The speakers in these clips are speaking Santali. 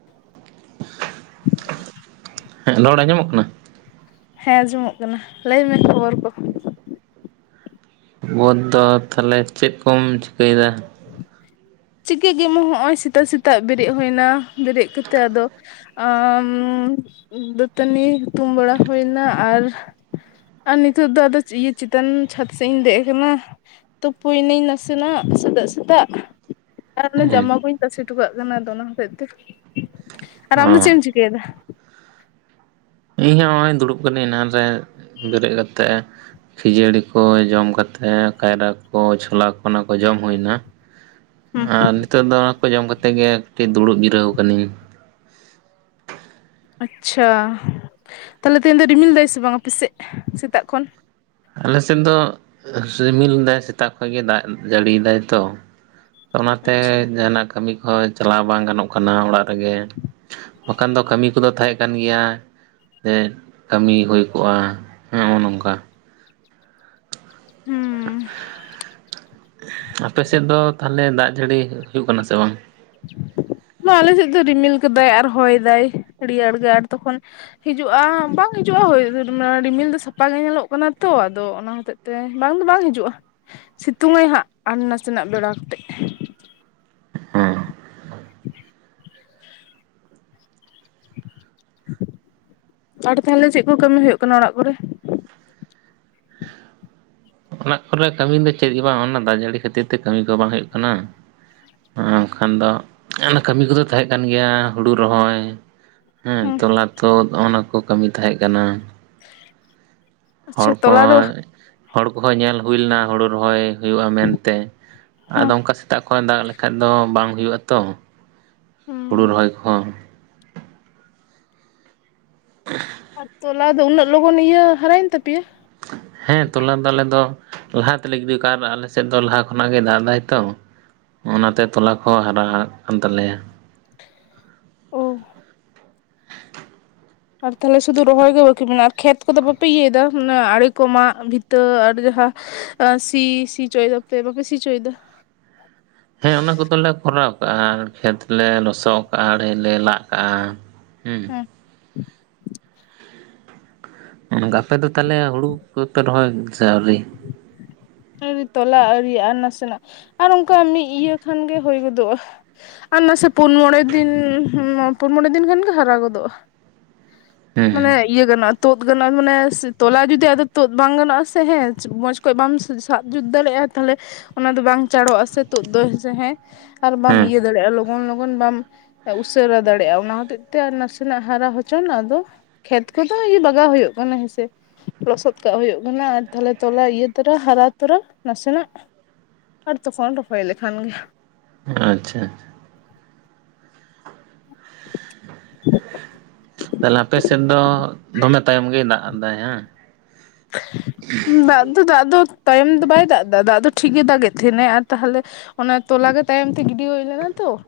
[inaudible] ᱦᱮᱸ ᱞᱚᱲ ᱟᱸᱡᱚᱢᱚᱜ ᱠᱟᱱᱟ? ᱦᱮᱸ ᱟᱸᱡᱚᱢᱚᱜ ᱠᱟᱱᱟ ᱞᱟᱹᱭᱢᱮ ᱠᱷᱚᱵᱚᱨ ᱠᱚ᱾ ᱵᱚᱫᱷ ᱫᱚ ᱛᱟᱦᱞᱮ ᱪᱮᱫ ᱠᱚᱢ ᱪᱤᱠᱟᱹᱭᱮ ᱫᱟ? ᱪᱤᱜᱼᱠᱟᱹ ᱜᱮ ᱢᱚ ᱦᱚᱸᱜᱼᱚᱸᱭ ᱥᱮᱛᱟᱜ ᱥᱮᱛᱟᱜ ᱵᱮᱨᱮᱫ ᱦᱩᱭᱱᱟ ᱵᱮᱨᱮᱫ ᱠᱟᱛᱮ ᱟᱫᱚ ᱟᱻᱢ ᱫᱟᱹᱛᱟᱹᱱᱤ ᱦᱩᱛᱩᱢ ᱵᱟᱲᱟ ᱦᱩᱭᱱᱟ ᱟᱨ ᱟᱨ ᱱᱤᱛᱚᱜ ᱫᱚ ᱟᱫᱚ ᱤᱭᱟᱹ ᱪᱮᱛᱟᱱ ᱪᱷᱟᱛ ᱥᱮᱜ ᱤᱧ ᱫᱮᱡ ᱠᱟᱱᱟ ᱾ ᱛᱩᱯᱩᱭᱤᱱᱟᱹᱧ ᱱᱟᱥᱮ ᱱᱟᱜ ᱥᱮᱛᱟᱜ ᱥᱮᱛᱟᱜ ᱾ ᱟᱨ ᱚᱱᱟ ᱦᱮᱸ ᱡᱟᱢᱟ ᱠᱩᱧ ᱛᱟᱥᱮ ᱦᱚᱴᱚ ᱠᱟᱜ ᱠᱟᱱᱟ ᱟᱫᱚ ᱚᱱᱟ ᱦᱚᱛᱮᱡ ᱛᱮ, ᱟᱨ ᱟᱢᱫᱚ ᱚ ᱪᱮᱫ ᱮᱢ ᱪᱤᱠᱟᱹᱭᱮᱫᱟ? ᱤᱧ ᱦᱚᱸ ᱦᱚᱸᱜᱼᱚᱸᱭ ᱫᱩᱲᱩᱵ ᱠᱟᱹᱱᱟᱹᱧ ᱮᱱᱟᱝ ᱨᱮ ᱵᱮᱨᱮᱜ ᱠᱟᱛᱮᱜ ᱾ ᱠᱷᱟᱹᱡᱟᱹᱲᱤ ᱠᱚ ᱡᱚᱢ ᱠᱟᱛᱮ ᱠᱟᱭᱨᱟ ᱠᱚ ᱪᱷᱚᱞᱟ ᱚᱱᱟ ᱠᱚ ᱡᱚᱢ ᱦᱩᱭᱱᱟ ᱦᱩᱸ ᱟᱨ ᱱᱤᱛᱚᱜ ᱫᱚ ᱠᱚ ᱡᱚᱢ ᱠᱟᱛᱮᱜ ᱜᱮ ᱠᱟᱹᱴᱤᱡ ᱫᱩᱲᱩᱵ ᱡᱤᱨᱟᱹᱣ ᱠᱟᱹᱱᱟᱹᱧ ᱾ ᱟᱪᱪᱷᱟ, ᱛᱟᱞᱦᱮ ᱛᱮᱦᱮᱧ ᱫᱚ ᱨᱤᱢᱤᱞ ᱫᱟᱭ ᱥᱮ ᱵᱟᱝ ᱟᱯᱮ ᱥᱮᱫ ᱥᱮᱛᱟᱜ ᱠᱷᱚᱱ? ᱟᱞᱮ ᱥᱮᱫ ᱫᱚ ᱥᱤᱢᱤᱞ ᱫᱟᱭ ᱥᱮᱛᱟᱜ ᱠᱷᱚᱡ ᱜᱮ ᱫᱟᱜ ᱡᱟᱹᱲᱤᱭ ᱫᱟᱭ ᱛᱚ ᱾ ᱚᱱᱟᱛᱮ ᱟᱪᱪᱷᱟ ᱡᱟᱦᱟ ᱱᱟᱜ ᱠᱟᱹᱢᱤ ᱠᱚᱦᱚᱸ ᱪᱟᱞᱟᱣ ᱵᱟᱝ ᱜᱟᱱᱚᱜ ᱠᱟᱱᱟ ᱚᱲᱟᱜ ᱨᱮᱜᱮ ᱵᱟᱠᱷᱟᱱ ᱫᱚ ᱠᱟᱹᱢᱤ ᱠᱚᱫᱚ ᱛᱟᱦᱮᱸ ᱠᱟᱱ ᱜᱮᱭᱟ ᱾ ᱥᱮ ᱠᱟᱹᱢᱤ ᱦᱩᱭ ᱠᱚᱜᱼᱟ ᱦᱚᱸ ᱱᱚᱜᱼᱚ ᱱᱚᱝᱠᱟ, ᱦᱩᱸ ᱟᱯᱮ ᱥᱮᱫ ᱫᱚ ᱛᱟᱦᱞᱮ ᱫᱟᱜ ᱡᱟᱹᱲᱤ ᱦᱩᱭᱩᱜ ᱠᱟᱱᱟ ᱥᱮ ᱵᱟᱝ? ᱵᱟ ᱟᱞᱮ ᱥᱮᱫ ᱫᱚ ᱨᱤᱢᱤᱞ ᱠᱟᱫᱟᱭ ᱟᱨ ᱦᱚᱭ ᱫᱟᱭ ᱨᱮᱭᱟᱲ ᱜᱮ ᱟᱨ ᱛᱚᱠᱷᱚᱱᱼᱼ ᱦᱤᱡᱩᱜᱼᱟ ᱵᱟᱝ ᱦᱤᱡᱩᱜᱼᱟ ᱦᱳᱭ ᱟᱸ ᱨᱤᱢᱤᱞ ᱫᱚ ᱥᱟᱯᱟ ᱜᱮ ᱧᱮᱞᱚᱜ ᱠᱟᱱᱟ ᱛᱚ ᱟᱫᱚ ᱚᱱᱟ ᱦᱚᱛᱮᱡ ᱛᱮ ᱵᱟᱝ ᱫᱚ ᱵᱟᱝ ᱦᱤᱡᱩᱜᱼᱟ ᱥᱤᱛᱩᱝᱟᱭ ᱦᱟᱸᱜ ᱟᱨ ᱱᱟᱥᱮ ᱱᱟᱜ ᱵᱮᱲᱟ ᱠᱟᱛᱮᱫ ᱾ ᱦᱮᱸ [unintelligible] ᱟᱨ ᱛᱟᱦᱞᱮ ᱪᱮᱫ ᱠᱚ ᱠᱟᱹᱢᱤ ᱦᱩᱭᱩᱜ ᱠᱟᱱᱟ ᱚᱲᱟᱜ ᱠᱚᱨᱮ? ᱚᱲᱟᱜ ᱠᱚᱨᱮ ᱠᱟᱹᱢᱤ ᱫᱚ ᱪᱮᱫ ᱜᱮ ᱵᱟᱝ ᱚᱱᱱᱟ ᱫᱟᱜ ᱡᱟᱹᱲᱤ ᱠᱷᱟᱹᱛᱤᱨ ᱛᱮ ᱠᱟᱹᱢᱤ ᱠᱚ ᱵᱟᱝ ᱦᱩᱭᱩᱜ ᱠᱟᱱᱟ ᱾ ᱟᱸ ᱵᱟᱝ ᱠᱷᱟᱱ ᱫᱚ ᱚᱱᱟ ᱠᱟᱹᱢᱤ ᱠᱚᱫᱚ ᱛᱟᱦᱮᱸ ᱠᱟᱱ ᱜᱮᱭᱟ ᱦᱩᱲᱩ ᱨᱚᱦᱚᱭ ᱾ ᱦᱩᱸ ᱦᱮᱸ ᱛᱚᱞᱟ ᱛᱩᱫ ᱚᱱᱟ ᱠᱚ ᱠᱟᱹᱢᱤ ᱛᱟᱦᱮᱸ ᱠᱟᱱᱟ ᱾ ᱦᱚᱲ ᱟᱪᱪᱷᱟ ᱠᱚ, ᱛᱚᱞᱟ ᱫᱚ ᱦᱚᱲ ᱠᱚᱦᱚᱸ ᱧᱮᱞ ᱦᱩᱭ ᱞᱮᱱᱟ ᱦᱩᱲᱩ ᱨᱚᱦᱚᱭ ᱦᱩᱭᱩᱜᱼᱟ ᱢᱮᱱᱛᱮ ᱟᱫᱚ ᱦᱮᱸ ᱚᱝᱠᱟ ᱥᱮᱛᱟᱜ ᱠᱷᱚᱡ ᱫᱟᱜ ᱞᱮᱠᱷᱟᱡ ᱫᱚ ᱵᱟᱝ ᱦᱩᱭᱩᱜᱼᱟ ᱛᱚ ᱦᱩᱸ ᱦᱩᱲᱩ ᱨᱚᱦᱚᱭ ᱠᱚᱦᱚᱸ ᱾ [unintelligible] ᱟᱨ ᱛᱚᱞᱟ ᱫᱚ ᱩᱱᱟᱹᱜ ᱞᱚᱜᱚᱱ ᱤᱭᱟᱹ ᱦᱟᱨᱟᱭᱮᱱ ᱛᱟᱯᱮᱭᱟ? ᱦᱮᱸ ᱛᱚᱞᱟ ᱫᱚ ᱟᱞᱮ ᱫᱚ ᱞᱟᱦᱟᱛᱮᱞᱮ ᱜᱤᱰᱤᱣ ᱠᱟᱜᱼᱟ ᱟᱨ ᱟᱞᱮ ᱥᱮᱫ ᱫᱚ ᱞᱟᱦᱟ ᱠᱷᱚᱱᱟᱜ ᱜᱮᱭ ᱫᱟᱜ ᱮᱫᱟᱭ ᱛᱚ, ᱚᱱᱟᱛᱮ ᱛᱚᱞᱟ ᱠᱚ ᱦᱚᱸ ᱦᱟᱨᱟ ᱦᱟᱜ ᱠᱟᱱ ᱛᱟᱞᱮᱭᱟ ᱾ [unintelligible] ᱟᱨ ᱛᱟᱦᱞᱮ ᱥᱩᱫᱩ ᱨᱚᱦᱚᱭ ᱜᱮ ᱵᱟᱠᱤ ᱢᱮᱱᱟᱜᱼᱟ ᱟᱨ ᱠᱷᱮᱛ ᱠᱚᱫᱚ ᱵᱟᱯᱮ ᱤᱭᱟᱹᱭ ᱫᱟ ᱢᱟᱱᱮ ᱟᱲᱮ ᱠᱚ ᱢᱟᱜ ᱵᱷᱤᱛᱟᱹ ᱟᱨ ᱡᱟᱦᱟᱸ ᱟᱸ ᱥᱤ ᱥᱤ ᱪᱚᱭ ᱫᱟᱯᱮ ᱵᱟᱯᱮ ᱥᱤ ᱪᱚᱭᱫᱟ? ᱦᱮᱸ ᱚᱱᱟ ᱠᱚᱫᱚᱞᱮ ᱠᱚᱨᱟᱣ ᱠᱟᱜᱼᱟ ᱠᱷᱮᱛ ᱞᱮ ᱞᱚᱥᱚᱫ ᱠᱟᱜᱼᱟ ᱟᱲᱮ ᱞᱮ ᱞᱟᱜ ᱠᱟᱜᱼᱟ, ᱦᱩᱸ [unintelligible] ᱟᱯᱮ ᱫᱚ ᱛᱟᱞᱦᱮ ᱦᱩᱲᱩ ᱠᱚᱯᱮ ᱨᱚᱦᱚᱭ ᱫᱟ ᱥᱮ ᱟᱣᱨᱤ? ᱟᱣᱨᱤ ᱛᱚᱞᱟ ᱟᱹᱣᱨᱤᱭᱟᱜᱼᱟ ᱟᱨ ᱱᱟᱥᱮ ᱱᱟᱜ ᱟᱨ ᱚᱱᱠᱟ ᱢᱤᱫ ᱤᱭᱟᱹ ᱠᱷᱟᱱᱜᱮ ᱦᱩᱭ ᱜᱚᱫᱚᱜᱼᱟ ᱾ ᱟᱨ ᱱᱟᱥᱮ ᱯᱩᱱ ᱢᱚᱸᱬᱮ ᱫᱤᱱ ᱦᱩᱸ ᱯᱩᱱ ᱢᱚᱸᱬᱮ ᱫᱤᱱ ᱠᱷᱟᱱ ᱜᱮ ᱦᱟᱨᱟ ᱜᱚᱫᱚᱜᱼᱟ ᱾ ᱦᱮᱸ ᱢᱟᱱᱮ ᱤᱭᱟᱹ ᱜᱟᱱᱚᱜᱼᱟ ᱛᱩᱫ ᱜᱟᱱᱚᱜᱼᱟ ᱢᱟᱱᱮ ᱛᱚᱞᱟ ᱡᱩᱫᱤ ᱟᱫᱚ ᱛᱩᱫ ᱵᱟᱝ ᱜᱟᱱᱚᱜᱼᱟ ᱥᱮ ᱦᱮᱸ ᱢᱚᱸᱡᱽ ᱠᱷᱚᱡ ᱵᱟᱢ ᱥᱟᱵ ᱡᱩᱛ ᱫᱟᱲᱮᱭᱟᱜᱼᱟ ᱛᱟᱦᱞᱮ ᱚᱱᱟ ᱫᱚ ᱵᱟᱝ ᱪᱟᱸᱲᱚᱜᱼᱟ ᱥᱮ ᱛᱩᱫ ᱫᱚ ᱦᱮᱸ ᱟᱨ ᱵᱟᱢ ᱦᱮᱸ ᱤᱭᱟᱹ ᱫᱟᱲᱮᱭᱟᱜᱼᱟ ᱞᱚ ᱞᱚᱜᱚᱱ ᱞᱚᱜᱚᱱ ᱵᱟᱢ ᱩᱥᱟᱹᱨᱟ ᱫᱟᱲᱮᱭᱟᱜᱼᱟ ᱚᱱᱟ ᱦᱚᱛᱮᱡ ᱛᱮ ᱟᱨ ᱱᱟᱥᱮ ᱱᱟᱜ ᱦᱟᱨᱟ ᱦᱚᱪᱚᱱ ᱟᱫᱚ ᱠᱷᱮᱛ ᱠᱚᱫᱚ ᱤᱭᱟᱹ ᱫᱟᱜᱟᱣ ᱦᱩᱭᱩᱜ ᱠᱟᱱᱟ ᱦᱮᱸ ᱥᱮ ᱞᱚᱥᱚᱫ ᱠᱟᱜ ᱦᱩᱭᱩᱜ ᱠᱟᱱᱟ ᱟᱨ ᱛᱟᱦᱞᱮ ᱛᱚᱞᱟ ᱤᱭᱟᱹ ᱛᱚᱨᱟ ᱦᱟᱨᱟ ᱛᱳᱨᱳ, ᱱᱟᱥᱮᱱᱟᱜ ᱟᱨ ᱛᱚᱠᱷᱚᱱ ᱨᱚᱦᱚᱭ ᱞᱮᱠᱷᱟᱱ ᱜᱮ, ᱟᱸᱪ-ᱪᱷᱟ ᱾ ᱛᱟᱞᱦᱮ ᱟᱯᱮ ᱥᱮᱫ ᱫᱚ ᱫᱚᱢᱮ ᱛᱟᱭᱚᱢ ᱜᱮᱭ ᱫᱟᱜ ᱫᱟᱭ ᱦᱟᱸᱜ? [unintelligible] ᱥᱮ-ᱠ ᱾ ᱫᱟᱜ ᱫᱚ ᱫᱟᱜ ᱫᱚ ᱛᱟᱭᱚᱢ ᱫᱚ ᱵᱟᱭ ᱫᱟᱜ ᱫᱟ ᱫᱟᱜ ᱫᱚ ᱴᱷᱤᱠ ᱜᱮᱭ ᱫᱟᱜᱮᱫ ᱛᱟᱦᱮᱱᱮ ᱟᱨ ᱛᱟᱦᱞᱮᱼᱼ ᱚᱱᱟ ᱛᱚᱞᱟᱜᱮ ᱛᱟᱭᱚᱢ ᱛᱮ ᱜᱤᱰᱤ ᱦᱳᱭ ᱞᱮᱱᱟ ᱛᱚ ᱾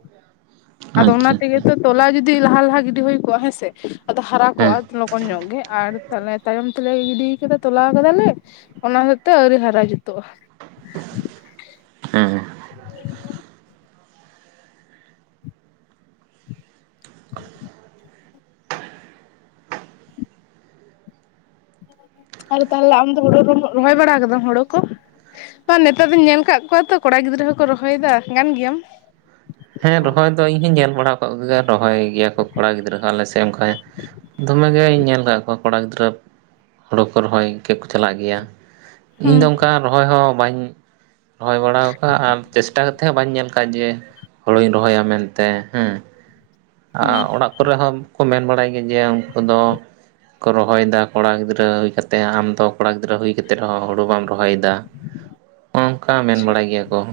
ᱟᱫᱚ ᱟᱪᱪᱷᱟ ᱚᱱᱟ ᱟᱪᱪᱷᱟ ᱛᱮᱜᱮ ᱛᱚ ᱛᱚᱞᱟ ᱡᱩᱫᱤ ᱞᱟᱦᱟ ᱞᱟᱦᱟ ᱜᱤᱰᱤ ᱦᱳᱭ ᱠᱚᱜᱼᱟ ᱦᱮᱸ ᱥᱮ ᱟᱫᱚ ᱦᱟᱨᱟ ᱦᱮᱸ ᱠᱚᱜᱼᱟ ᱞᱚᱜᱚᱱ ᱧᱚᱜ ᱜᱮ ᱟᱨ ᱛᱟᱞᱦᱮ ᱛᱟᱭᱚᱢ ᱛᱮᱞᱮ ᱜᱤᱰᱤᱣ ᱠᱟᱫᱟ ᱛᱚᱞᱟ ᱠᱟᱫᱟᱞᱮ ᱚᱱᱟ ᱦᱚᱛᱮ ᱛᱮ ᱟᱹᱣᱨᱤ ᱦᱟᱨᱟ ᱡᱩᱛᱚᱜᱼᱟ ᱾ ᱦᱮᱸ ᱦᱮᱸ᱾ ᱟᱫᱚ ᱛᱟᱦᱞᱮ ᱟᱢ ᱫᱚ ᱦᱳᱲᱳ ᱠᱚᱢ ᱨᱚᱦᱚᱭ ᱵᱟᱲᱟ ᱠᱟᱫᱟᱢ ᱦᱳᱲᱳ ᱠᱚ? ᱥᱮᱜ ᱵᱟ ᱱᱮᱛᱟᱨ ᱫᱚᱧ ᱧᱮᱞ ᱠᱟᱫ ᱠᱚᱣᱟ ᱛᱚ ᱠᱚᱲᱟ ᱜᱤᱫᱽᱨᱟᱹ ᱦᱚᱸᱠᱚ ᱨᱚᱦᱚᱭ ᱫᱟ ᱜᱟᱱ ᱜᱮᱭᱟᱢ? ᱦᱮᱸ ᱨᱚᱦᱚᱭ ᱫᱚ ᱤᱧ ᱦᱚᱧ ᱧᱮᱞ ᱵᱟᱲᱟᱣ ᱠᱟᱜ ᱠᱚ ᱜᱮᱭᱟ ᱨᱚᱦᱚᱭ ᱜᱮᱭᱟ ᱠᱚ ᱠᱚᱲᱟ ᱜᱤᱫᱽᱨᱟᱹ ᱦᱚᱸ ᱟᱞᱮ ᱥᱮᱫ ᱚᱝᱠᱟ ᱾ ᱫᱚᱢᱮᱜᱮᱧ ᱧᱮᱞ ᱟᱠᱟᱫ ᱠᱚᱣᱟ ᱠᱚᱲᱟ ᱜᱤᱫᱽᱨᱟᱹ ᱦᱳᱲᱳ ᱠᱚ ᱨᱚᱦᱚᱭ ᱠᱷᱮᱛ ᱠᱚ ᱪᱟᱞᱟᱜ ᱜᱮᱭᱟ ᱾ ᱤᱧ ᱦᱩᱸ ᱫᱚ ᱚᱱᱠᱟ ᱨᱚᱦᱚᱭ ᱦᱚᱸ ᱵᱟᱹᱧ ᱨᱚᱦᱚᱭ ᱵᱟᱲ ᱠᱟᱜᱼᱟ ᱪᱮᱥᱴᱟ ᱠᱟᱛᱮ ᱦᱚᱸ ᱵᱟᱹᱧ ᱧᱮᱞ ᱥᱟᱡᱮ ᱦᱳᱲᱳᱧ ᱨᱚᱦᱚᱭᱟ ᱢᱮᱱᱛᱮ ᱦᱮᱸ, ᱦᱩᱸ ᱚᱲᱟᱜ ᱠᱚᱨᱮ ᱦᱚᱸ ᱠᱚ ᱢᱮᱱ ᱵᱟᱲᱟᱭ ᱜᱮᱭᱟ ᱡᱮ ᱩᱱᱠᱩ ᱫᱚ ᱠᱚ ᱨᱚᱦᱚᱭ ᱫᱟ ᱠᱚᱲᱟ ᱜᱤᱫᱽᱨᱟᱹ ᱦᱩᱭ ᱠᱟᱛᱮ ᱟᱢ ᱫᱚ ᱠᱚᱲᱟ ᱜᱤᱫᱽᱨᱟᱹ ᱦᱩᱭ ᱠᱟᱛᱮᱫ ᱨᱮᱦᱚᱸ ᱦᱳᱲᱳ ᱵᱟᱢ ᱨᱚᱦᱚᱭᱮᱫᱟ ᱾ ᱚᱝᱠᱟ ᱢᱮᱱ ᱟᱪᱪᱷᱟ ᱵᱟᱲᱟᱭ ᱜᱮᱭᱟ ᱠᱚ ᱾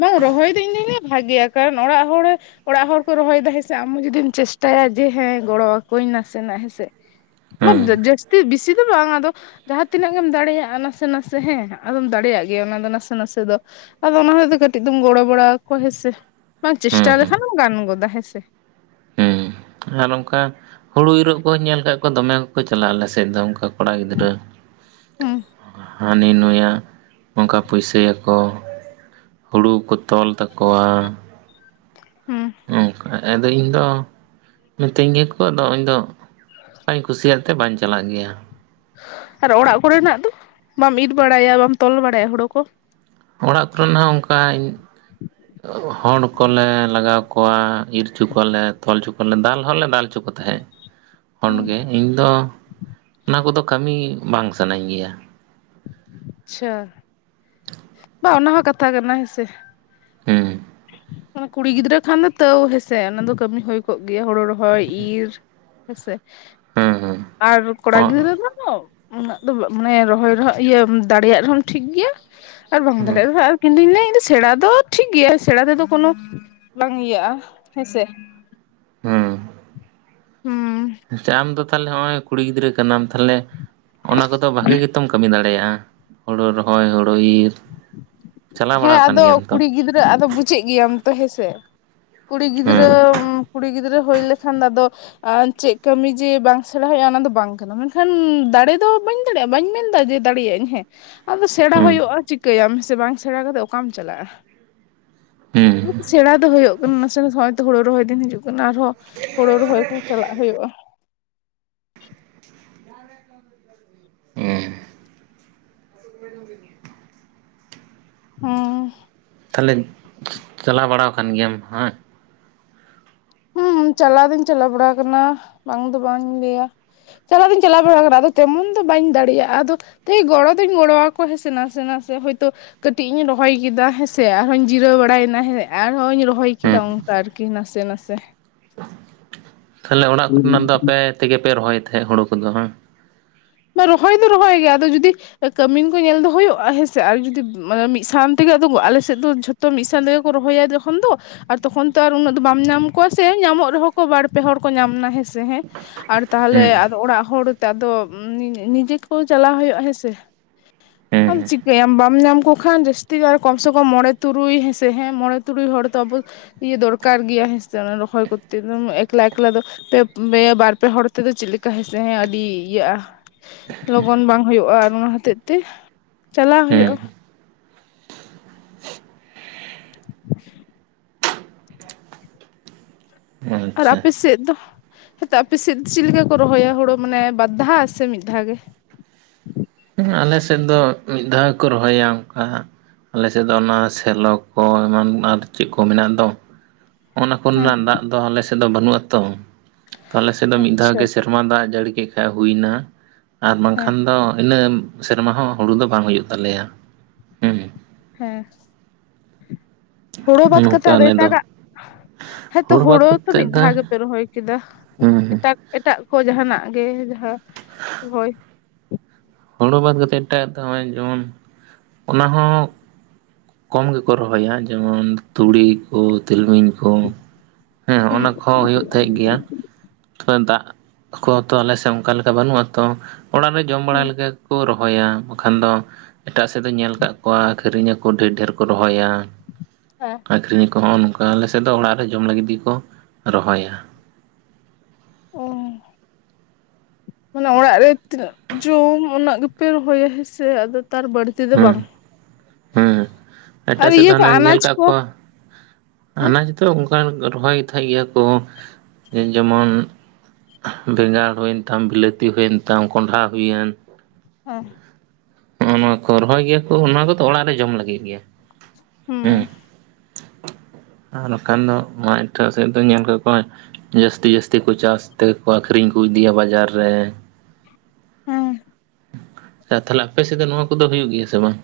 ᱵᱟᱝ ᱨᱚᱦᱚᱭ ᱫᱚ ᱤᱧ ᱫᱚᱧ ᱞᱟᱹᱭᱟ ᱵᱷᱟᱜᱮᱹᱭᱟ ᱠᱟᱨᱚᱱ ᱚᱲᱟᱜ ᱦᱚᱲ ᱚᱲᱟᱜ ᱦᱚᱲ ᱠᱚ ᱨᱚᱦᱚᱭᱮᱫᱟ ᱦᱮᱸ ᱥᱮ ᱟᱢ ᱦᱚᱸ ᱡᱩᱫᱤᱢ ᱪᱮᱥᱴᱟᱭᱟ ᱡᱮ ᱦᱮᱸ ᱜᱚᱲᱚᱣᱟ ᱠᱚᱣᱟᱹᱧ ᱱᱟᱥᱮᱱᱟᱜ ᱦᱮᱸ ᱥᱮ ᱾ ᱵᱟᱝ ᱦᱮᱸ ᱡᱟᱹᱥᱛᱤ ᱵᱤᱥᱤ ᱫᱚ ᱵᱟᱝ ᱟᱫᱚ ᱾ ᱡᱟᱦᱟᱸ ᱛᱤᱱᱟᱹᱜ ᱜᱮᱢ ᱫᱟᱲᱮᱭᱟᱜᱼᱟ ᱱᱟᱥᱮᱹᱱᱟᱥᱮᱹ ᱦᱮᱸ ᱟᱫᱚᱢ ᱫᱟᱲᱮᱭᱟᱜ ᱜᱮᱭᱟ ᱚᱱᱟ ᱫᱚ ᱱᱟᱥᱮᱹ ᱱᱟᱥᱮᱹᱫᱚ ᱟᱫᱚ ᱚᱱᱟ ᱦᱚᱛᱮ ᱠᱟᱹᱴᱤᱡ ᱫᱚᱢ ᱜᱚᱲᱚ ᱵᱟᱲᱟ ᱠᱚᱣᱟ ᱦᱮᱸ ᱥᱮ ᱵᱟᱝ ᱦᱮᱸ ᱪᱮᱥᱴᱟ ᱦᱮᱸ ᱞᱮᱠᱷᱟᱱᱮᱢ ᱜᱟᱱ ᱜᱚᱫᱟ ᱦᱮᱸ ᱥᱮ ᱾ ᱟᱨ ᱱᱚᱝᱠᱟ ᱦᱳᱲᱳ ᱤᱨᱚᱜ ᱠᱚᱦᱚᱸ ᱧᱮᱞ ᱟᱠᱟᱫ ᱠᱚᱣᱟ ᱫᱚᱢᱮ ᱠᱚᱠᱚ ᱪᱟᱞᱟᱜᱼᱟ ᱟᱞᱮᱥᱮᱫ ᱫᱚ ᱚᱱᱠᱟ ᱠᱚᱲᱟ ᱜᱤᱫᱽᱨᱟᱹ ᱾ ᱦᱩᱸ᱾ ᱦᱟᱹᱱᱤ ᱱᱩᱭᱟᱜ ᱚᱱᱠᱟ ᱯᱩᱭᱥᱟᱹᱭᱟᱠᱚ ᱾ ᱦᱩᱲᱩ ᱠᱚ ᱛᱚᱞ ᱛᱟᱠᱚᱣᱟ ᱦᱮᱸ ᱾ ᱱᱚᱝᱠᱟ ᱟᱫᱚ ᱤᱧ ᱫᱚ ᱢᱤᱛᱟᱹᱧ ᱜᱮᱭᱟᱠᱚ ᱟᱫᱚ ᱤᱧ ᱫᱚ ᱵᱟᱹᱧ ᱠᱩᱥᱤᱭᱟᱫ, ᱛᱮ ᱵᱟᱧ ᱪᱟᱞᱟᱜ ᱜᱮᱭᱟ ᱾ ᱥᱟᱦ ᱟᱨ ᱚᱲᱟᱜ ᱠᱚᱨᱮᱱᱟᱜ ᱫᱚ ᱵᱟᱢ ᱤᱨ ᱵᱟᱲᱟᱭᱟ ᱵᱟᱢ ᱛᱚᱞ ᱵᱟᱲᱟᱭᱟ ᱦᱳᱲᱳ ᱠᱚ? ᱚᱲᱟᱜ ᱠᱚᱨᱮᱱᱟᱜ ᱦᱚᱸ ᱚᱱᱠᱟᱧ ᱦᱚᱲ ᱠᱚᱞᱮ ᱞᱟᱜᱟᱣ ᱠᱚᱣᱟ ᱤᱨ ᱚᱪᱚ ᱠᱚᱣᱟᱞᱮ ᱛᱚᱞ ᱚᱪᱚ ᱠᱚᱣᱟᱞᱮ ᱫᱟᱞ ᱦᱚᱸᱞᱮ ᱫᱟᱞ ᱚᱪᱚ ᱠᱚ ᱛᱟᱦᱮᱸ ᱾ ᱠᱷᱚᱱ ᱦᱩᱸ ᱜᱮ ᱤᱧ ᱫᱚ ᱚᱱᱟ ᱠᱚᱫᱚ ᱠᱟᱹᱢᱤ ᱵᱟᱝ ᱥᱟᱱᱟᱧ ᱜᱮᱭᱟ ᱾ ᱟᱪ-ᱪᱷᱟ, ᱵᱟᱝ ᱚᱱᱟ ᱦᱚᱸ ᱠᱟᱛᱷᱟ ᱠᱟᱱᱟ ᱦᱮᱸᱥᱮ ᱾ ᱦᱮᱸ ᱾ ᱠᱩᱲᱤ ᱜᱤᱫᱽᱨᱟᱹ ᱠᱷᱟᱱ ᱫᱚ ᱛᱟᱣ ᱦᱮᱸᱥᱮ ᱚᱱᱟ ᱫᱚ ᱠᱟᱹᱢᱤ ᱦᱳᱭ ᱠᱚᱜ ᱜᱮᱭᱟ ᱦᱳᱲᱳ ᱨᱚᱦᱚᱭ ᱤᱨ ᱦᱮᱸᱥᱮ ᱦᱮᱸ ᱟᱨ ᱠᱚᱲᱟ ᱦᱮᱸ ᱜᱤᱫᱽᱨᱟᱹ ᱫᱚᱠᱚ ᱩᱱᱟᱹᱜ ᱫᱚ ᱵᱟ-ᱢᱟᱱᱮ ᱨᱚᱦᱚᱭ ᱨᱮᱦᱚᱸ ᱤᱭᱟᱹ ᱫᱟᱲᱮᱭᱟᱜ ᱨᱮᱦᱚᱸᱢ ᱴᱷᱤᱠ ᱜᱮᱭᱟ ᱟᱨ ᱵᱟᱝ ᱦᱮᱸ ᱫᱟᱲᱮᱭᱟᱜ ᱨᱮᱦᱚᱸ ᱤᱧ ᱫᱩᱧ ᱞᱟᱹᱭᱟ ᱤᱧ ᱫᱚ ᱥᱮᱬᱟ ᱫᱚ ᱴᱷᱤᱠ ᱜᱮᱭᱟ ᱥᱮᱬᱟ ᱛᱮᱫᱚ ᱠᱳᱱᱳ ᱵᱟᱝ ᱤᱭᱟᱹᱜᱼᱟ ᱦᱮᱸᱥᱮ ᱾ ᱦᱩ ᱾ ᱦᱩᱸ ᱾ ᱥᱮ ᱟᱢ ᱫᱚ ᱛᱟᱞᱦᱮ ᱱᱚᱜ-ᱚᱭ ᱠᱩᱲᱤ ᱜᱤᱫᱽᱨᱟᱹ ᱠᱟᱱᱟᱢ ᱛᱟᱞᱦᱮ ᱚᱱᱟ ᱠᱚᱫᱚ ᱵᱷᱟᱜᱮᱹ ᱜᱮᱛᱚᱢ ᱠᱟᱹᱢᱤ ᱫᱟᱲᱮᱭᱟᱜᱼᱟ? ᱫᱟᱲᱮᱭᱟᱜᱼᱟ ᱦᱳᱲᱳ ᱨᱚᱦᱚᱭ ᱦᱳᱲᱳ ᱤᱨ ᱪᱟᱞᱟᱣ ᱦᱮᱸ ᱵᱟᱲᱟ ᱟᱠᱟᱱ ᱟᱫᱚ ᱜᱮᱭᱟᱢ ᱛᱚ ᱠᱩᱲᱤ ᱜᱤᱫᱽᱨᱟᱹᱼᱼ ᱟᱫᱚ ᱵᱩᱡᱟᱹᱜ ᱜᱮᱭᱟᱢ ᱛᱚ ᱦᱮᱸᱥᱮ ᱠᱩᱲᱤ ᱜᱤᱫᱽᱨᱟᱹ ᱦᱩᱸ ᱠᱩᱲᱤ ᱜᱤᱫᱽᱨᱟᱹ ᱦᱩᱭ ᱞᱮᱠᱷᱟᱱ ᱟᱫᱚᱼᱼ [unintelligible] ᱪᱮᱫ ᱠᱟᱹᱢᱤ ᱡᱮ ᱵᱟᱝ ᱥᱮᱬᱟ ᱦᱩᱭᱩᱜᱼᱟ ᱚᱱᱟ ᱫᱚ ᱵᱟᱝ ᱠᱟᱱᱟ ᱢᱮᱱ ᱠᱷᱟᱱ ᱫᱟᱲᱮ ᱫᱚ ᱵᱟᱹᱧ ᱫᱟᱲᱮᱭᱟᱜᱼᱟ ᱵᱟᱹᱧ ᱢᱮᱱ ᱮᱫᱟ ᱡᱮ ᱫᱟᱲᱮᱭᱟᱜ ᱟᱹᱧ ᱦᱮᱸ ᱟᱫᱚ ᱥᱮᱬᱟ ᱦᱩᱸ ᱦᱩᱭᱩᱜᱼᱟ ᱪᱤᱠᱟᱹᱭ ᱟᱢ ᱥᱮ ᱵᱟᱝ ᱥᱮᱬᱟ ᱠᱟᱛᱮ ᱚᱠᱟᱢ ᱪᱟᱞᱟᱜᱼᱟ [unintelligible] ᱥᱮᱬᱟ ᱫᱚ ᱦᱩᱭᱩᱜ ᱱᱟᱥᱮᱱᱟᱜ ᱦᱚᱸᱜᱼᱚ ᱦᱳᱲᱳ ᱨᱚᱦᱚᱭ ᱫᱤᱱ ᱦᱤᱡᱩᱜ ᱠᱟᱱᱟ ᱟᱨᱦᱚᱸ ᱦᱳᱲᱳ ᱨᱚᱦᱚᱭ ᱠᱚ ᱪᱟᱞᱟᱜ ᱦᱩᱭᱩᱜᱼᱟ [unintelligible] [inaudible] ᱦᱩᱸᱻ ᱛᱟᱦᱚᱞᱮ ᱪᱟᱞᱟᱣ ᱵᱟᱲᱟ ᱟᱠᱟᱱ ᱜᱮᱭᱟᱢ ᱦᱟᱸᱜ ᱦᱩᱸ ᱪᱟᱞᱟᱣ ᱫᱩᱧ ᱪᱟᱞᱟᱣ ᱵᱟᱲᱟ ᱟᱠᱟᱱᱟ ᱵᱟᱝ ᱫᱚ ᱵᱟᱝ ᱤᱧ ᱞᱟᱹᱭᱟ ᱪᱟᱞᱟᱣ ᱫᱚᱧ ᱪᱟᱞᱟᱣ ᱵᱟᱲᱟ ᱟᱠᱟᱱᱟ ᱟᱫᱚ ᱛᱮᱢᱚᱱ ᱫᱚ ᱵᱟᱹᱧ ᱫᱟᱲᱮᱭᱟᱜᱼᱟ ᱟᱫᱚᱼᱼ [unintelligible] ᱜᱚᱲᱚ ᱫᱚᱧ ᱜᱚᱲᱚᱣᱟ ᱠᱚᱣᱟ ᱦᱮᱸ ᱥᱮ ᱱᱟᱥᱮ ᱱᱟᱥᱮ ᱦᱚᱭᱛᱚ ᱠᱟᱹᱴᱤᱡ ᱤᱧ ᱨᱚᱦᱚᱭ ᱠᱮᱫᱟ ᱦᱮᱸᱥᱮ ᱟᱨ ᱦᱚᱸᱧ ᱡᱤᱨᱟᱹᱣ ᱵᱟᱲᱟᱭ ᱮᱱᱟ ᱦᱮᱸ ᱟᱨᱦᱚᱧ ᱨᱚᱦᱚᱭ ᱠᱮᱫᱟ ᱦᱮᱸ ᱚᱱᱠᱟ ᱟᱨᱠᱤ ᱱᱟᱥᱮ ᱱᱟᱥᱮ [inaudible] ᱛᱟᱦᱚᱞᱮ ᱚᱲᱟᱜ ᱠᱚ ᱨᱮᱱᱟᱜ ᱫᱚ ᱟᱯᱮ ᱛᱮᱜᱮ ᱯᱮ ᱨᱚᱦᱚᱭ ᱛᱟᱦᱮᱸᱫ ᱦᱩᱲᱩ ᱠᱚᱫᱚ ᱵᱟᱝ ᱨᱚᱦᱚᱭ ᱫᱚ ᱨᱚᱦᱚᱭ ᱜᱮᱭᱟ ᱟᱫᱚ ᱡᱩᱫᱤ ᱠᱟᱹᱢᱤᱱ ᱠᱚ ᱧᱮᱞ ᱫᱚ ᱦᱩᱭᱩᱜᱼᱟ ᱦᱮᱸᱥᱮ ᱟᱨ ᱡᱩᱫᱤ ᱮ ᱢᱤᱫ ᱥᱟᱶ ᱛᱮ ᱜᱮ ᱟᱞᱮ ᱥᱮᱫ ᱫᱚ ᱡᱚᱛᱚᱼᱼ ᱛᱚ ᱢᱤᱫ ᱥᱟᱶ ᱛᱮᱜᱮ ᱠᱚ ᱨᱚᱦᱟᱭ ᱟ ᱡᱚᱠᱷᱚᱱ ᱫᱚᱼᱼ ᱟᱨ ᱛᱚᱠᱷᱚᱱ ᱛᱚ ᱟᱨ ᱩᱱᱟᱹᱜ ᱫᱚ ᱵᱟᱢ ᱧᱟᱢ ᱠᱚᱣᱟ ᱥᱮ ᱧᱟᱢᱚᱜ ᱨᱮᱦᱚᱸ ᱠᱚ ᱵᱟᱨ ᱯᱮ ᱦᱚᱲ ᱠᱚ ᱧᱟᱢ ᱱᱟ ᱦᱮᱸᱥᱮ ᱦᱮᱸ ᱟᱨ ᱛᱟᱦᱞᱮ ᱦᱩᱸ ᱟᱫᱚ ᱚᱲᱟᱜ ᱦᱚᱲᱛᱮ ᱟᱫᱚ ᱱᱤᱡᱮ ᱠᱚ ᱪᱟᱞᱟᱣ ᱦᱩᱭᱩᱜᱼᱟ ᱦᱮᱸᱥᱮ ᱦᱮᱸ ᱟᱢ ᱪᱤᱠᱟᱹᱭᱟᱢ ᱵᱟᱢ ᱧᱟᱢ ᱠᱚ ᱠᱷᱟᱱ ᱡᱟᱹᱥᱛᱤ ᱠᱚᱢ ᱥᱮ ᱠᱚᱢ ᱢᱚᱬᱮ ᱛᱩᱨᱩᱭ ᱦᱮᱸᱥᱮ ᱦᱮ ᱢᱚᱬᱮ ᱛᱩᱨᱩᱭ ᱦᱚᱲ ᱛᱚ ᱟᱵᱚ ᱤᱭᱟᱹ ᱫᱚᱨᱠᱟᱨ ᱜᱮᱭᱟ ᱦᱮᱸᱥᱮ ᱚᱱᱟ ᱨᱚᱦᱚᱭ ᱠᱚᱛᱮ ᱮᱠᱞᱟ ᱮᱠᱞᱟ ᱫᱚ ᱯᱮ ᱵᱟᱨ ᱯᱮ ᱦᱚᱲ ᱛᱮᱫᱚ ᱪᱮᱫ ᱞᱮᱠᱟ ᱦᱮᱸᱥᱮ ᱦᱮᱸ ᱟᱹᱰᱤ ᱤᱭᱟᱹᱜᱼᱟ ᱞᱚᱜᱚᱱ ᱵᱟᱝ ᱦᱩᱭᱩᱜᱼᱟ ᱚᱱᱟ ᱦᱚᱛᱮᱡ ᱛᱮ ᱪᱟᱞᱟᱣ ᱦᱩᱭᱩᱜᱼᱟ ᱦᱩᱸ [inaudible] ᱟᱨ ᱟᱪᱪᱷᱟ ᱟᱯᱮ ᱥᱮᱫ ᱫᱚᱼᱼ ᱦᱮᱸᱛᱚ ᱟᱯᱮ ᱥᱮᱫ ᱪᱮᱫ ᱞᱮᱠᱟ ᱠᱚ ᱨᱚᱦᱚᱭᱟ ᱦᱳᱲᱳ ᱢᱟᱱᱮ ᱵᱟᱨᱫᱷᱟᱣ ᱥᱮ ᱢᱤᱫ ᱫᱷᱟᱣ ᱜᱮ ᱟᱞᱮ ᱥᱮᱫ ᱫᱚ ᱢᱤᱫ ᱫᱷᱟᱣ ᱜᱮᱠᱚ ᱨᱚᱦᱚᱭᱟ ᱚᱱᱠᱟ ᱟᱞᱮ ᱥᱮᱫ ᱫᱚ ᱚᱱᱟ ᱥᱮᱞᱚ ᱠᱚ ᱮᱢᱟᱱ ᱟᱨ ᱪᱮᱫ ᱠᱚ ᱢᱮᱱᱟᱜ ᱫᱚᱼᱼ ᱚᱱᱟ ᱠᱚ ᱦᱮᱸ ᱨᱮᱱᱟᱜ ᱫᱟᱜ ᱫᱚ ᱟᱞᱮ ᱥᱮᱫ ᱫᱚ ᱵᱟᱹᱱᱩᱜ ᱟ ᱛᱚ ᱟᱞᱮ ᱥᱮᱫ ᱫᱚ ᱢᱤᱫ ᱫᱷᱟᱣ ᱟᱪᱪᱷᱟ ᱜᱮ ᱥᱮᱨ [unintelligible] ᱫᱟᱜ ᱡᱟᱹᱲᱤ ᱠᱮᱫ ᱠᱷᱟᱱ ᱦᱩᱭᱱᱟ ᱟᱨ ᱵᱟᱝ ᱦᱮᱸ ᱠᱷᱟᱱ ᱫᱚ ᱤᱱᱟᱹ ᱥᱮᱨᱢᱟ ᱦᱚᱸ ᱦᱩᱲᱩ ᱫᱚ ᱵᱟᱝ ᱦᱩᱭᱩᱜ ᱛᱟᱞᱮᱭᱟ ᱦᱮᱸ ᱦᱮᱸ ᱦᱩᱲᱳ ᱵᱟᱛ ᱠᱟᱛᱮ ᱱᱚᱝᱠᱟ ᱟᱫᱚ ᱟᱞᱮ ᱮᱴᱟᱜ ᱫᱚ ᱜᱟᱜ ᱦᱮᱸᱛᱚ ᱦᱩᱲᱩ ᱵᱟᱫ ᱦᱳᱲᱳ ᱛᱚ ᱢᱤᱫ ᱠᱟᱛᱮᱫ ᱫᱚ ᱫᱷᱟᱣ ᱜᱮᱯᱮ ᱨᱚᱦᱚᱭ ᱠᱮᱫᱟ ᱦᱮᱸ ᱦᱮᱸ ᱮᱴᱟᱜ ᱮᱴᱟᱜ ᱠᱚ ᱡᱟᱦᱟᱱᱟᱜ ᱜᱮ ᱡᱟᱦᱟᱸ [unintelligible] ᱦᱳᱲᱳ ᱵᱟᱫ ᱠᱟᱛᱮᱫ ᱮᱴᱟᱜ ᱫᱚᱭ ᱡᱮᱢᱚᱱ ᱚᱱᱟ ᱦᱚᱸ ᱠᱚᱢ ᱜᱮ ᱠᱚ ᱨᱚᱦᱚᱭᱟ ᱡᱮᱢᱚᱱ ᱛᱩᱲᱤᱼᱼ [unintelligible] ᱛᱤᱞᱢᱤᱧ ᱠᱚ ᱦᱮᱸᱜ ᱦᱩᱸ ᱚᱱᱟ ᱠᱚᱦᱚᱸ ᱦᱩᱭᱩᱜ ᱛᱟᱦᱮᱸᱜ ᱜᱮᱭᱟ [unintelligible] ᱫᱟᱜ ᱠᱚ ᱛᱚ ᱟᱞᱮ ᱥᱮᱫ ᱚᱱᱠᱟ ᱞᱮᱠᱟ ᱵᱟᱹᱱᱩᱜᱼᱟ ᱛᱚ ᱚᱲᱟᱜ ᱨᱮ ᱡᱚᱢ ᱦᱩᱸ ᱵᱟᱲᱟ ᱦᱮᱸ ᱞᱮᱠᱟ ᱠᱚ ᱨᱚᱦᱚᱭᱟ ᱵᱟᱠᱷᱟᱱ ᱫᱚ ᱮᱴᱟᱜ ᱥᱮᱫ ᱫᱚᱧ ᱧᱮᱞ ᱟᱠᱟᱫ ᱠᱚᱣᱟ ᱟᱠᱟᱨᱤᱧ ᱟᱠᱚ ᱰᱷᱮᱨ ᱰᱷᱮᱨ ᱠᱚ ᱨᱚᱦᱚᱭᱟ᱾ ᱦᱮᱸ᱾ ᱟᱠᱷᱨᱤᱧ ᱟᱠᱚ ᱦᱚᱸᱜ ᱱᱚᱝᱠᱟ ᱟᱞᱮᱥᱮᱫ ᱫᱚ ᱚᱲᱟᱜ ᱨᱮ ᱡᱚᱢ ᱞᱟᱹᱜᱤᱫ ᱜᱮᱠᱚ ᱨᱚᱦᱚᱭᱟ᱾ [inaudible] ᱦᱚᱞᱟ ᱚᱲᱟᱜ ᱨᱮ ᱛᱤᱱᱟᱹᱜ ᱡᱚᱢ ᱩᱱᱟᱹᱜ ᱜᱮᱯᱮ ᱨᱚᱦᱚᱭᱟ ᱦᱮᱸᱥᱮ ᱟᱫᱚ ᱛᱟᱨ ᱵᱟᱹᱲᱛᱤ ᱫᱚ ᱵᱟᱝ᱾ ᱦᱮᱸ ᱟᱨ ᱮᱴᱟᱜ ᱥᱮᱫ ᱫᱚ ᱤᱭᱟᱹ ᱠᱚ ᱦᱟᱱᱟᱧ ᱧᱮᱞ ᱟᱱᱟᱡ ᱠᱟᱜ ᱠᱚ ᱠᱚᱣᱟ ᱦᱮᱸ ᱦᱟᱱᱟ ᱡᱚᱛᱚ ᱚᱱᱠ ᱨᱚᱦᱚᱭ ᱛᱟᱦᱮᱸᱫ ᱜᱮᱭᱟ ᱠᱚ ᱡᱮᱢᱚᱱ ᱵᱮᱸᱜᱟᱲ ᱦᱩᱭᱮᱱ ᱛᱟᱢ, ᱵᱤᱞᱟᱹᱛᱤ ᱦᱩᱭᱮᱱ ᱛᱟᱢ, ᱠᱚᱸᱰᱷᱟ ᱦᱩᱭᱮᱱ ᱦᱮᱸ᱾ ᱱᱚᱜᱚᱭ ᱱᱚᱣᱟ ᱠᱚ ᱨᱚᱦᱚᱭ ᱜᱮᱭᱟ ᱠᱚ ᱚᱱᱟ ᱠᱚᱫᱚ ᱚᱲᱟᱜ ᱨᱮ ᱡᱚᱢ ᱞᱟᱹᱜᱤᱫ ᱜᱮᱭᱟ ᱦᱩᱸ᱾ ᱦᱮᱸ ᱟᱨ ᱵᱟᱠᱷᱟᱱ ᱫᱚ ᱱᱚᱣᱟ ᱮᱴᱟᱜ ᱥᱮᱫ ᱫᱚᱧ ᱧᱮᱞ ᱠᱟᱜ ᱠᱚᱣᱟ ᱡᱟᱹᱥᱛᱤ ᱡᱟᱹᱥᱛᱤ ᱠᱚ ᱪᱟᱥ ᱛᱮᱠᱚ ᱟᱠᱷᱨᱤᱧ ᱠᱚ ᱤᱫᱤᱭᱟ ᱵᱟᱡᱟᱨ ᱨᱮ᱾ ᱦᱩᱸ [unintelligible] ᱛᱟᱦᱞᱮ ᱟᱯᱮ ᱥᱮᱫ ᱫᱚ ᱱᱚᱣᱟ ᱠᱚᱫᱚ ᱦᱩᱭᱩᱜ ᱜᱮᱭᱟ ᱥᱮ ᱵᱟᱝ?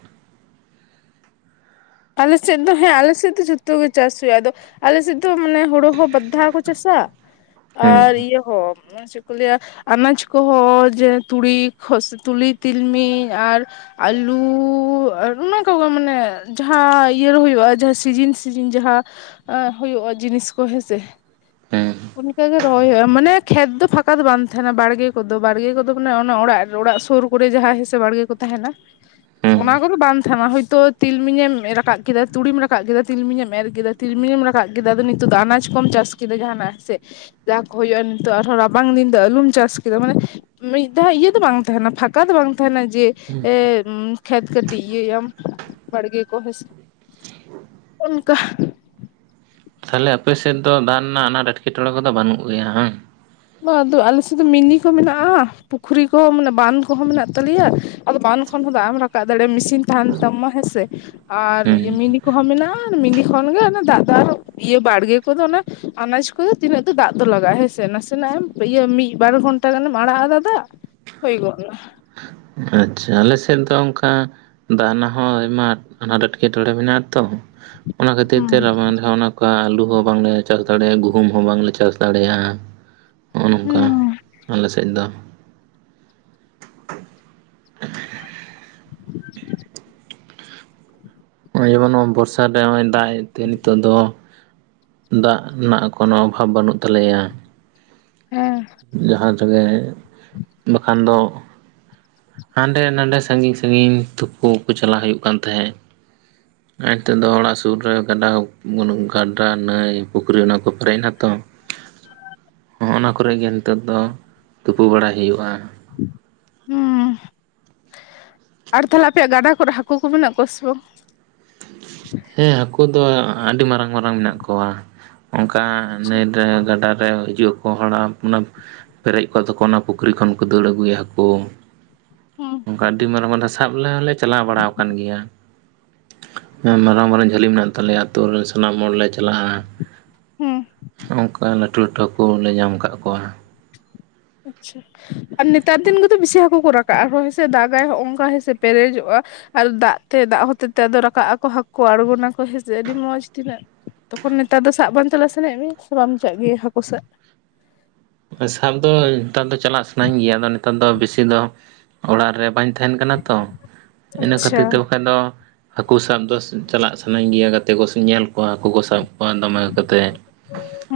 ᱟᱞᱮᱥᱮᱫ ᱫᱚ ᱦᱮᱸ ᱟᱞᱮᱥᱮᱫ ᱫᱚ ᱡᱚᱛᱚ ᱜᱮ ᱪᱟᱥ ᱦᱩᱭᱩᱜᱼᱟ ᱟᱫᱚ ᱟᱞᱮᱥᱮᱫ ᱫᱚ ᱢᱟᱱᱮ ᱦᱳᱲᱳ ᱦᱚᱸ ᱵᱟᱫᱷᱟ ᱠᱚ ᱪᱟᱥᱟ ᱦᱮᱸ ᱟᱨ ᱤᱭᱟᱹ ᱦᱚᱸ ᱪᱮᱫ ᱠᱚ ᱞᱟᱹᱭᱟ ᱟᱱᱟᱡᱽ ᱠᱚᱦᱚᱸ ᱡᱮ ᱛᱩᱲᱤ, ᱠᱷᱚᱥ, ᱛᱩᱞᱤ, ᱛᱤᱞᱢᱤᱧ ᱟᱨ ᱟᱞᱩᱻ ᱚᱱᱟ ᱠᱚᱜᱮ ᱢᱟᱱᱮ ᱡᱟᱦᱟᱸ ᱤᱭᱟᱹᱨᱮ ᱦᱩᱭᱩᱜᱼᱟ ᱡᱟᱦᱟᱸ ᱥᱤᱡᱤᱱ ᱥᱤᱡᱤᱱ ᱡᱟᱦᱟᱸ ᱟ ᱦᱩᱭᱩᱜᱼᱟ ᱡᱤᱱᱤᱥ ᱠᱚ ᱦᱮᱸᱥᱮ᱾ ᱦᱮᱸ᱾ ᱚᱱᱠᱟᱜᱮ ᱨᱚᱦᱚᱭ ᱦᱩᱭᱩᱜᱼᱟ ᱢᱟᱱᱮ ᱠᱷᱮᱛ ᱫᱚ ᱯᱷᱟᱸᱠᱟ ᱫᱚ ᱵᱟᱝ ᱛᱟᱦᱮᱱᱟ ᱵᱟᱲᱜᱮ ᱠᱚᱫᱚ ᱵᱟᱲᱜᱮ ᱠᱚᱫᱚ ᱢᱟᱱᱮ ᱚᱱᱟ ᱚᱲᱟᱜ ᱚᱲᱟᱜ ᱥᱩᱨ ᱠᱚᱨᱮ ᱡᱟᱦᱟᱸᱭ ᱦᱮᱸ ᱥᱮ ᱵᱟᱲᱜᱮ ᱠᱚ ᱛᱟᱦᱮᱱᱟ ᱦᱮᱸ ᱚᱱᱟ ᱠᱚᱫᱚ ᱵᱟᱝ ᱛᱟᱦᱮᱱᱟ ᱦᱚᱭᱛᱚ ᱛᱤᱞᱢᱤᱧ ᱮᱢ ᱨᱟᱠᱟᱵ ᱠᱮᱫᱟ ᱛᱩᱲᱤᱢ ᱨᱟᱠᱟᱵ ᱠᱮᱫᱟ ᱛᱤᱞᱢᱤᱧ ᱮᱢ ᱮᱨ ᱠᱮᱫᱟ ᱛᱤᱞᱢᱤᱧᱮᱢ ᱨᱟᱠᱟᱵ ᱠᱮᱫᱟ ᱟᱫᱚ ᱱᱤᱛᱚᱜᱼᱫᱚ ᱟᱱᱟᱡ ᱠᱚᱢ ᱪᱟᱥ ᱠᱮᱫᱟ ᱡᱟᱦᱟᱸᱱᱟᱜ᱾ ᱥᱮ ᱡᱟ ᱠᱚ ᱦᱩᱭᱩᱜᱼᱟ ᱱᱤᱛᱚᱜ ᱟᱨᱦᱚᱸ ᱨᱟᱵᱟᱝ ᱫᱤᱱ ᱫᱚ ᱟᱞᱩᱢ ᱪᱟᱥ ᱠᱮᱫᱟ ᱢᱟᱱᱮ ᱢᱤᱫ ᱫᱷᱟᱣ ᱤᱭᱟᱹ ᱫᱚ ᱵᱟᱝ ᱛᱟᱦᱮᱸᱱᱟ ᱯᱷᱟᱠᱟ ᱫᱚ ᱵᱟᱝ ᱛᱟᱦᱮᱸᱱᱟ ᱡᱮ ᱮ ᱠᱷᱮᱛ ᱠᱟᱹᱴᱤᱡ ᱤᱭᱟᱹᱭᱟᱢ ᱵᱟᱲᱜᱮ ᱠᱚ [inaudible] ᱚᱱᱠᱟ [inaudible] ᱛᱟᱦᱚᱞᱮ ᱟᱯᱮᱥᱮᱫ ᱫᱚ ᱫᱟᱜ ᱨᱮᱱᱟᱜ ᱟᱱᱟᱴ ᱮᱴᱠᱮᱴᱚᱬᱮ ᱠᱚᱫᱚ ᱵᱟᱹᱱᱩᱜ ᱜᱮᱭᱟ ᱦᱮᱸ ᱦᱟᱝ? [unintelligible] ᱟᱫᱚ ᱟᱞᱮ ᱥᱮᱫ ᱫᱚ ᱢᱤᱱᱤ ᱠᱚ ᱢᱮᱱᱟᱜᱼᱟ, ᱯᱩᱠᱷᱨᱤ ᱠᱚ ᱢᱟᱱᱮ ᱵᱟᱸᱫᱷ ᱠᱚᱦᱚᱸ ᱢᱮᱱᱟᱜ ᱛᱟᱞᱮᱭᱟ᱾ ᱟᱫᱚ ᱵᱟᱱ ᱠᱷᱚᱱ ᱦᱚᱸ ᱫᱟᱜ ᱮᱢ ᱨᱟᱠᱟᱵ ᱫᱟᱲᱮᱭᱟᱜᱼᱟ ᱢᱮᱥᱤᱱ ᱛᱟᱦᱮᱸᱱ ᱛᱟᱢ ᱢᱟ ᱦᱮᱸᱥᱮ ᱟᱨ ᱦᱮᱸ ᱢᱤᱱᱤ ᱠᱚᱦᱚᱸ ᱢᱮᱱᱟᱜᱼᱟ ᱢᱤᱱᱤ ᱠᱷᱚᱱᱜᱮ ᱚᱱᱟ ᱫᱟᱜ ᱫᱚ ᱟᱨ ᱤᱭᱟᱹ ᱵᱟᱲᱜᱮ ᱠᱚᱫᱚ ᱚᱱᱟ ᱟᱱᱟᱡ ᱠᱚᱫᱚ ᱛᱤᱱᱟᱹᱜ ᱫᱚ ᱫᱟᱜ ᱫᱚ ᱞᱟᱜᱟᱜᱼᱟ ᱦᱮᱸᱥᱮ ᱱᱟᱥᱮ ᱛᱟᱱᱟᱜᱹ ᱮᱢ ᱤᱭᱟᱹ ᱢᱤᱫ ᱵᱟᱨ ᱜᱷᱚᱱᱴᱟ ᱜᱟᱱᱮᱢ ᱟᱲᱟᱜ ᱟᱫᱟ ᱫᱟᱜ ᱦᱩᱭ ᱜᱚᱫ ᱮᱱᱟ᱾ ᱟᱪᱪᱷᱟ ᱟᱞᱮᱥᱮᱫ ᱫᱚ ᱚᱱᱠᱟ ᱫᱟᱜ ᱨᱮᱱᱟᱜ ᱦᱚᱸ ᱟᱭᱢᱟ ᱟᱱᱟᱴ ᱮᱴᱠᱮᱴᱚᱬᱮ ᱢᱮᱱᱟᱜᱼᱟᱛᱚ᱾ ᱚᱱᱟ ᱠᱷᱟᱹᱛᱤᱨ ᱛᱮ ᱦᱩᱸ ᱨᱟᱵᱟᱝ ᱚᱱᱟ ᱠᱟ ᱟᱹᱞᱩ ᱦᱚᱸ ᱵᱟᱝᱞᱮ ᱪᱟᱥ ᱫᱟᱲᱮᱭᱟᱜᱼᱟ ᱜᱩᱦᱩᱢ ᱦᱚᱸ ᱵᱟᱝᱞᱮ ᱪᱟᱥ ᱫᱟᱲᱮᱭᱟᱜᱼᱟ᱾ ᱱᱚᱜᱼᱚ ᱱᱚᱝᱠᱟ ᱦᱩᱸ ᱟᱞᱮ ᱥᱮᱫ ᱫᱚ᱾ [inaudible] [inaudible] ᱱᱚᱜᱼᱚᱭ ᱡᱮᱢᱚᱱ ᱱᱚᱜ [unintelligible] ᱵᱚᱨᱥᱟ ᱨᱮ ᱱᱚᱜᱼᱚᱭ ᱫᱟᱜᱼᱮᱫ ᱛᱮ ᱱᱤᱛᱚᱜ ᱫᱚ ᱫᱟᱜ ᱨᱮᱱᱟᱜ ᱠᱳᱱᱳ ᱚᱵᱷᱟᱵᱽ ᱵᱟᱹᱱᱩᱜ ᱛᱟᱞᱮᱭᱟ᱾ ᱦᱮᱸ ᱡᱟᱦᱟᱸ ᱛᱮᱜᱮ ᱵᱟᱠᱷᱟᱱ ᱫᱚ ᱦᱟᱸᱰᱮ ᱱᱟᱰᱮ ᱥᱟᱺᱜᱤᱧ ᱥᱟᱺᱜᱤᱧ ᱛᱩᱯᱩ ᱠᱚ ᱪᱟᱞᱟᱜ ᱦᱩᱭᱩᱜ ᱠᱟᱱ ᱛᱟᱦᱮᱸᱜ᱾ ᱟᱨ ᱱᱤᱛᱚᱜ ᱫᱚ ᱚᱲᱟᱜ ᱥᱩᱨ ᱨᱮ ᱜᱟᱰᱟ [unintelligible] ᱵᱟᱹᱱᱩᱜ ᱜᱟᱰᱟ ᱱᱟᱹᱭ ᱯᱩᱠᱷᱨᱤ ᱚᱱᱟ ᱠᱚ ᱯᱮᱨᱮᱡ ᱮᱱᱟᱛᱚ᱾ [inaudible] ᱦᱚᱸᱜᱼᱱᱟ ᱠᱚᱨᱮ ᱜᱮ ᱱᱤᱛᱚᱜ ᱫᱚ ᱛᱩᱯᱩ ᱵᱟᱲᱟᱭ ᱦᱩᱭᱩᱜᱼᱟ᱾ ᱩᱸᱻ᱾ ᱟᱨ ᱛᱟᱦᱚᱞᱮ ᱟᱯᱮᱭᱟᱜ ᱜᱟᱰᱟ ᱠᱚᱨᱮ ᱦᱟᱹᱠᱩ ᱠᱚ ᱢᱮᱱᱟᱜ ᱠᱚᱣᱟ ᱥᱮ ᱵᱟᱝ? ᱦᱮᱸ ᱦᱟᱹᱠᱩ ᱫᱚ ᱟᱹᱰᱤ ᱢᱟᱨᱟᱝ ᱢᱟᱨᱟᱝ ᱢᱮᱱᱟᱜ ᱠᱚᱣᱟ᱾ ᱚᱱᱠᱟ ᱱᱟᱭ ᱨᱮ ᱜᱟᱰᱟ ᱨᱮ ᱦᱤᱡᱩᱜ ᱟᱠᱚ ᱦᱚᱲᱟᱜ ᱚᱱᱟ ᱯᱮᱨᱮᱡ ᱠᱚᱜᱼᱟ ᱛᱚᱠᱚ ᱚᱱᱟ ᱯᱩᱠᱷᱨᱤ ᱠᱷᱚᱱ ᱠᱚ ᱫᱟᱹᱲ ᱟᱹᱜᱩᱭᱟ ᱦᱟᱹᱠᱩ᱾ ᱦᱩᱸ ᱚᱱᱠᱟ ᱟᱹᱰᱤ ᱢᱟᱨᱟᱝ [unintelligible] ᱥᱟᱵ ᱞᱮ ᱦᱚᱸᱞᱮ ᱪᱟᱞᱟᱣ ᱵᱟᱲᱟ ᱠᱟᱱ ᱜᱮᱭᱟ᱾ ᱢᱟᱨᱟᱝ ᱢᱟᱨᱟᱝ ᱡᱷᱟᱹᱞᱤ ᱢᱮᱱᱟᱜ ᱛᱟᱞᱮᱭᱟ ᱟᱹᱛᱩᱳ ᱨᱮᱱ ᱥᱟᱱᱟᱢ ᱦᱚᱲ ᱞᱮ ᱪᱟᱞᱟᱜᱼᱟ᱾ ᱦᱩᱸ ᱱᱚᱝᱠᱟ ᱞᱟᱹᱴᱩ ᱞᱟᱹᱴᱩ ᱦᱟᱹᱠᱩ ᱦᱚᱸᱞᱮ ᱧᱟᱢ ᱠᱟᱜ ᱠᱚᱣᱟ᱾ [unintelligible] ᱟᱨ ᱱᱮᱛᱟᱨ ᱫᱤᱱ ᱜᱮᱛᱚ ᱵᱮᱥᱤ ᱦᱟᱹᱠᱩ ᱠᱚ ᱨᱟᱠᱟᱵᱼᱟ ᱟᱠᱚ ᱦᱮᱸᱥᱮ ᱫᱟᱜ ᱫᱟᱭ ᱦᱚᱸᱜᱼᱚ ᱱᱟᱝᱠᱟ ᱦᱮᱸᱥᱮ ᱯᱮᱨᱮᱡᱚᱜᱼᱟ᱾ ᱟᱨ ᱫᱟᱜ ᱛᱮ ᱫᱟᱜ ᱦᱚᱛᱮ ᱛᱮ ᱨᱟᱠᱟᱵ ᱟᱠᱚ ᱦᱟᱹᱠᱩ ᱟᱬᱜᱚ ᱱᱟᱠᱚ ᱦᱮᱸᱥᱮ ᱟᱹᱰᱤ ᱢᱚᱡᱽ ᱛᱤᱱᱟᱹᱜ ᱛᱚᱠᱷᱚᱱ ᱱᱮᱛᱟᱨ ᱫᱚ ᱥᱟᱵ ᱵᱟᱝ ᱪᱟᱞᱟᱜ ᱥᱟᱱᱟᱭᱮᱫ ᱢᱮᱭᱟ ᱥᱮ ᱵᱟᱢ ᱪᱟᱜ ᱜᱮᱭᱟ ᱦᱟᱹᱠᱩ ᱥᱟᱵ? ᱥᱟᱵ ᱫᱚ ᱱᱮᱛᱟᱨ ᱫᱚ ᱪᱟᱞᱟᱜ ᱥᱟᱱᱟᱧ ᱜᱮᱭᱟ ᱟᱫᱚ ᱱᱮᱛᱟᱨ ᱫᱚ ᱵᱮᱥᱤ ᱫᱚ ᱚᱲᱟᱜ ᱨᱮ ᱵᱟᱧ ᱛᱟᱦᱮᱸᱱ ᱠᱟᱱᱟ ᱛᱚ᱾ ᱤᱱᱟᱹ ᱟᱪᱪᱷᱟ ᱠᱷᱟᱹᱛᱤᱨ ᱛᱮ ᱵᱟᱠᱷᱟᱱ ᱦᱟᱹᱠᱩ ᱥᱟᱵ ᱫᱚ ᱪᱟᱞᱟᱜ ᱥᱟᱱᱟᱧ ᱜᱮᱭᱟ ᱜᱟᱛᱮ ᱠᱚᱧ ᱧᱮᱞ ᱠᱚ ᱠᱚ ᱦᱟᱹᱠᱩ ᱠᱚ ᱥᱟᱵ ᱮᱫ ᱠᱚᱣᱟ ᱫᱟᱢᱮ ᱟᱠᱛᱮᱫ᱾ [inaudible]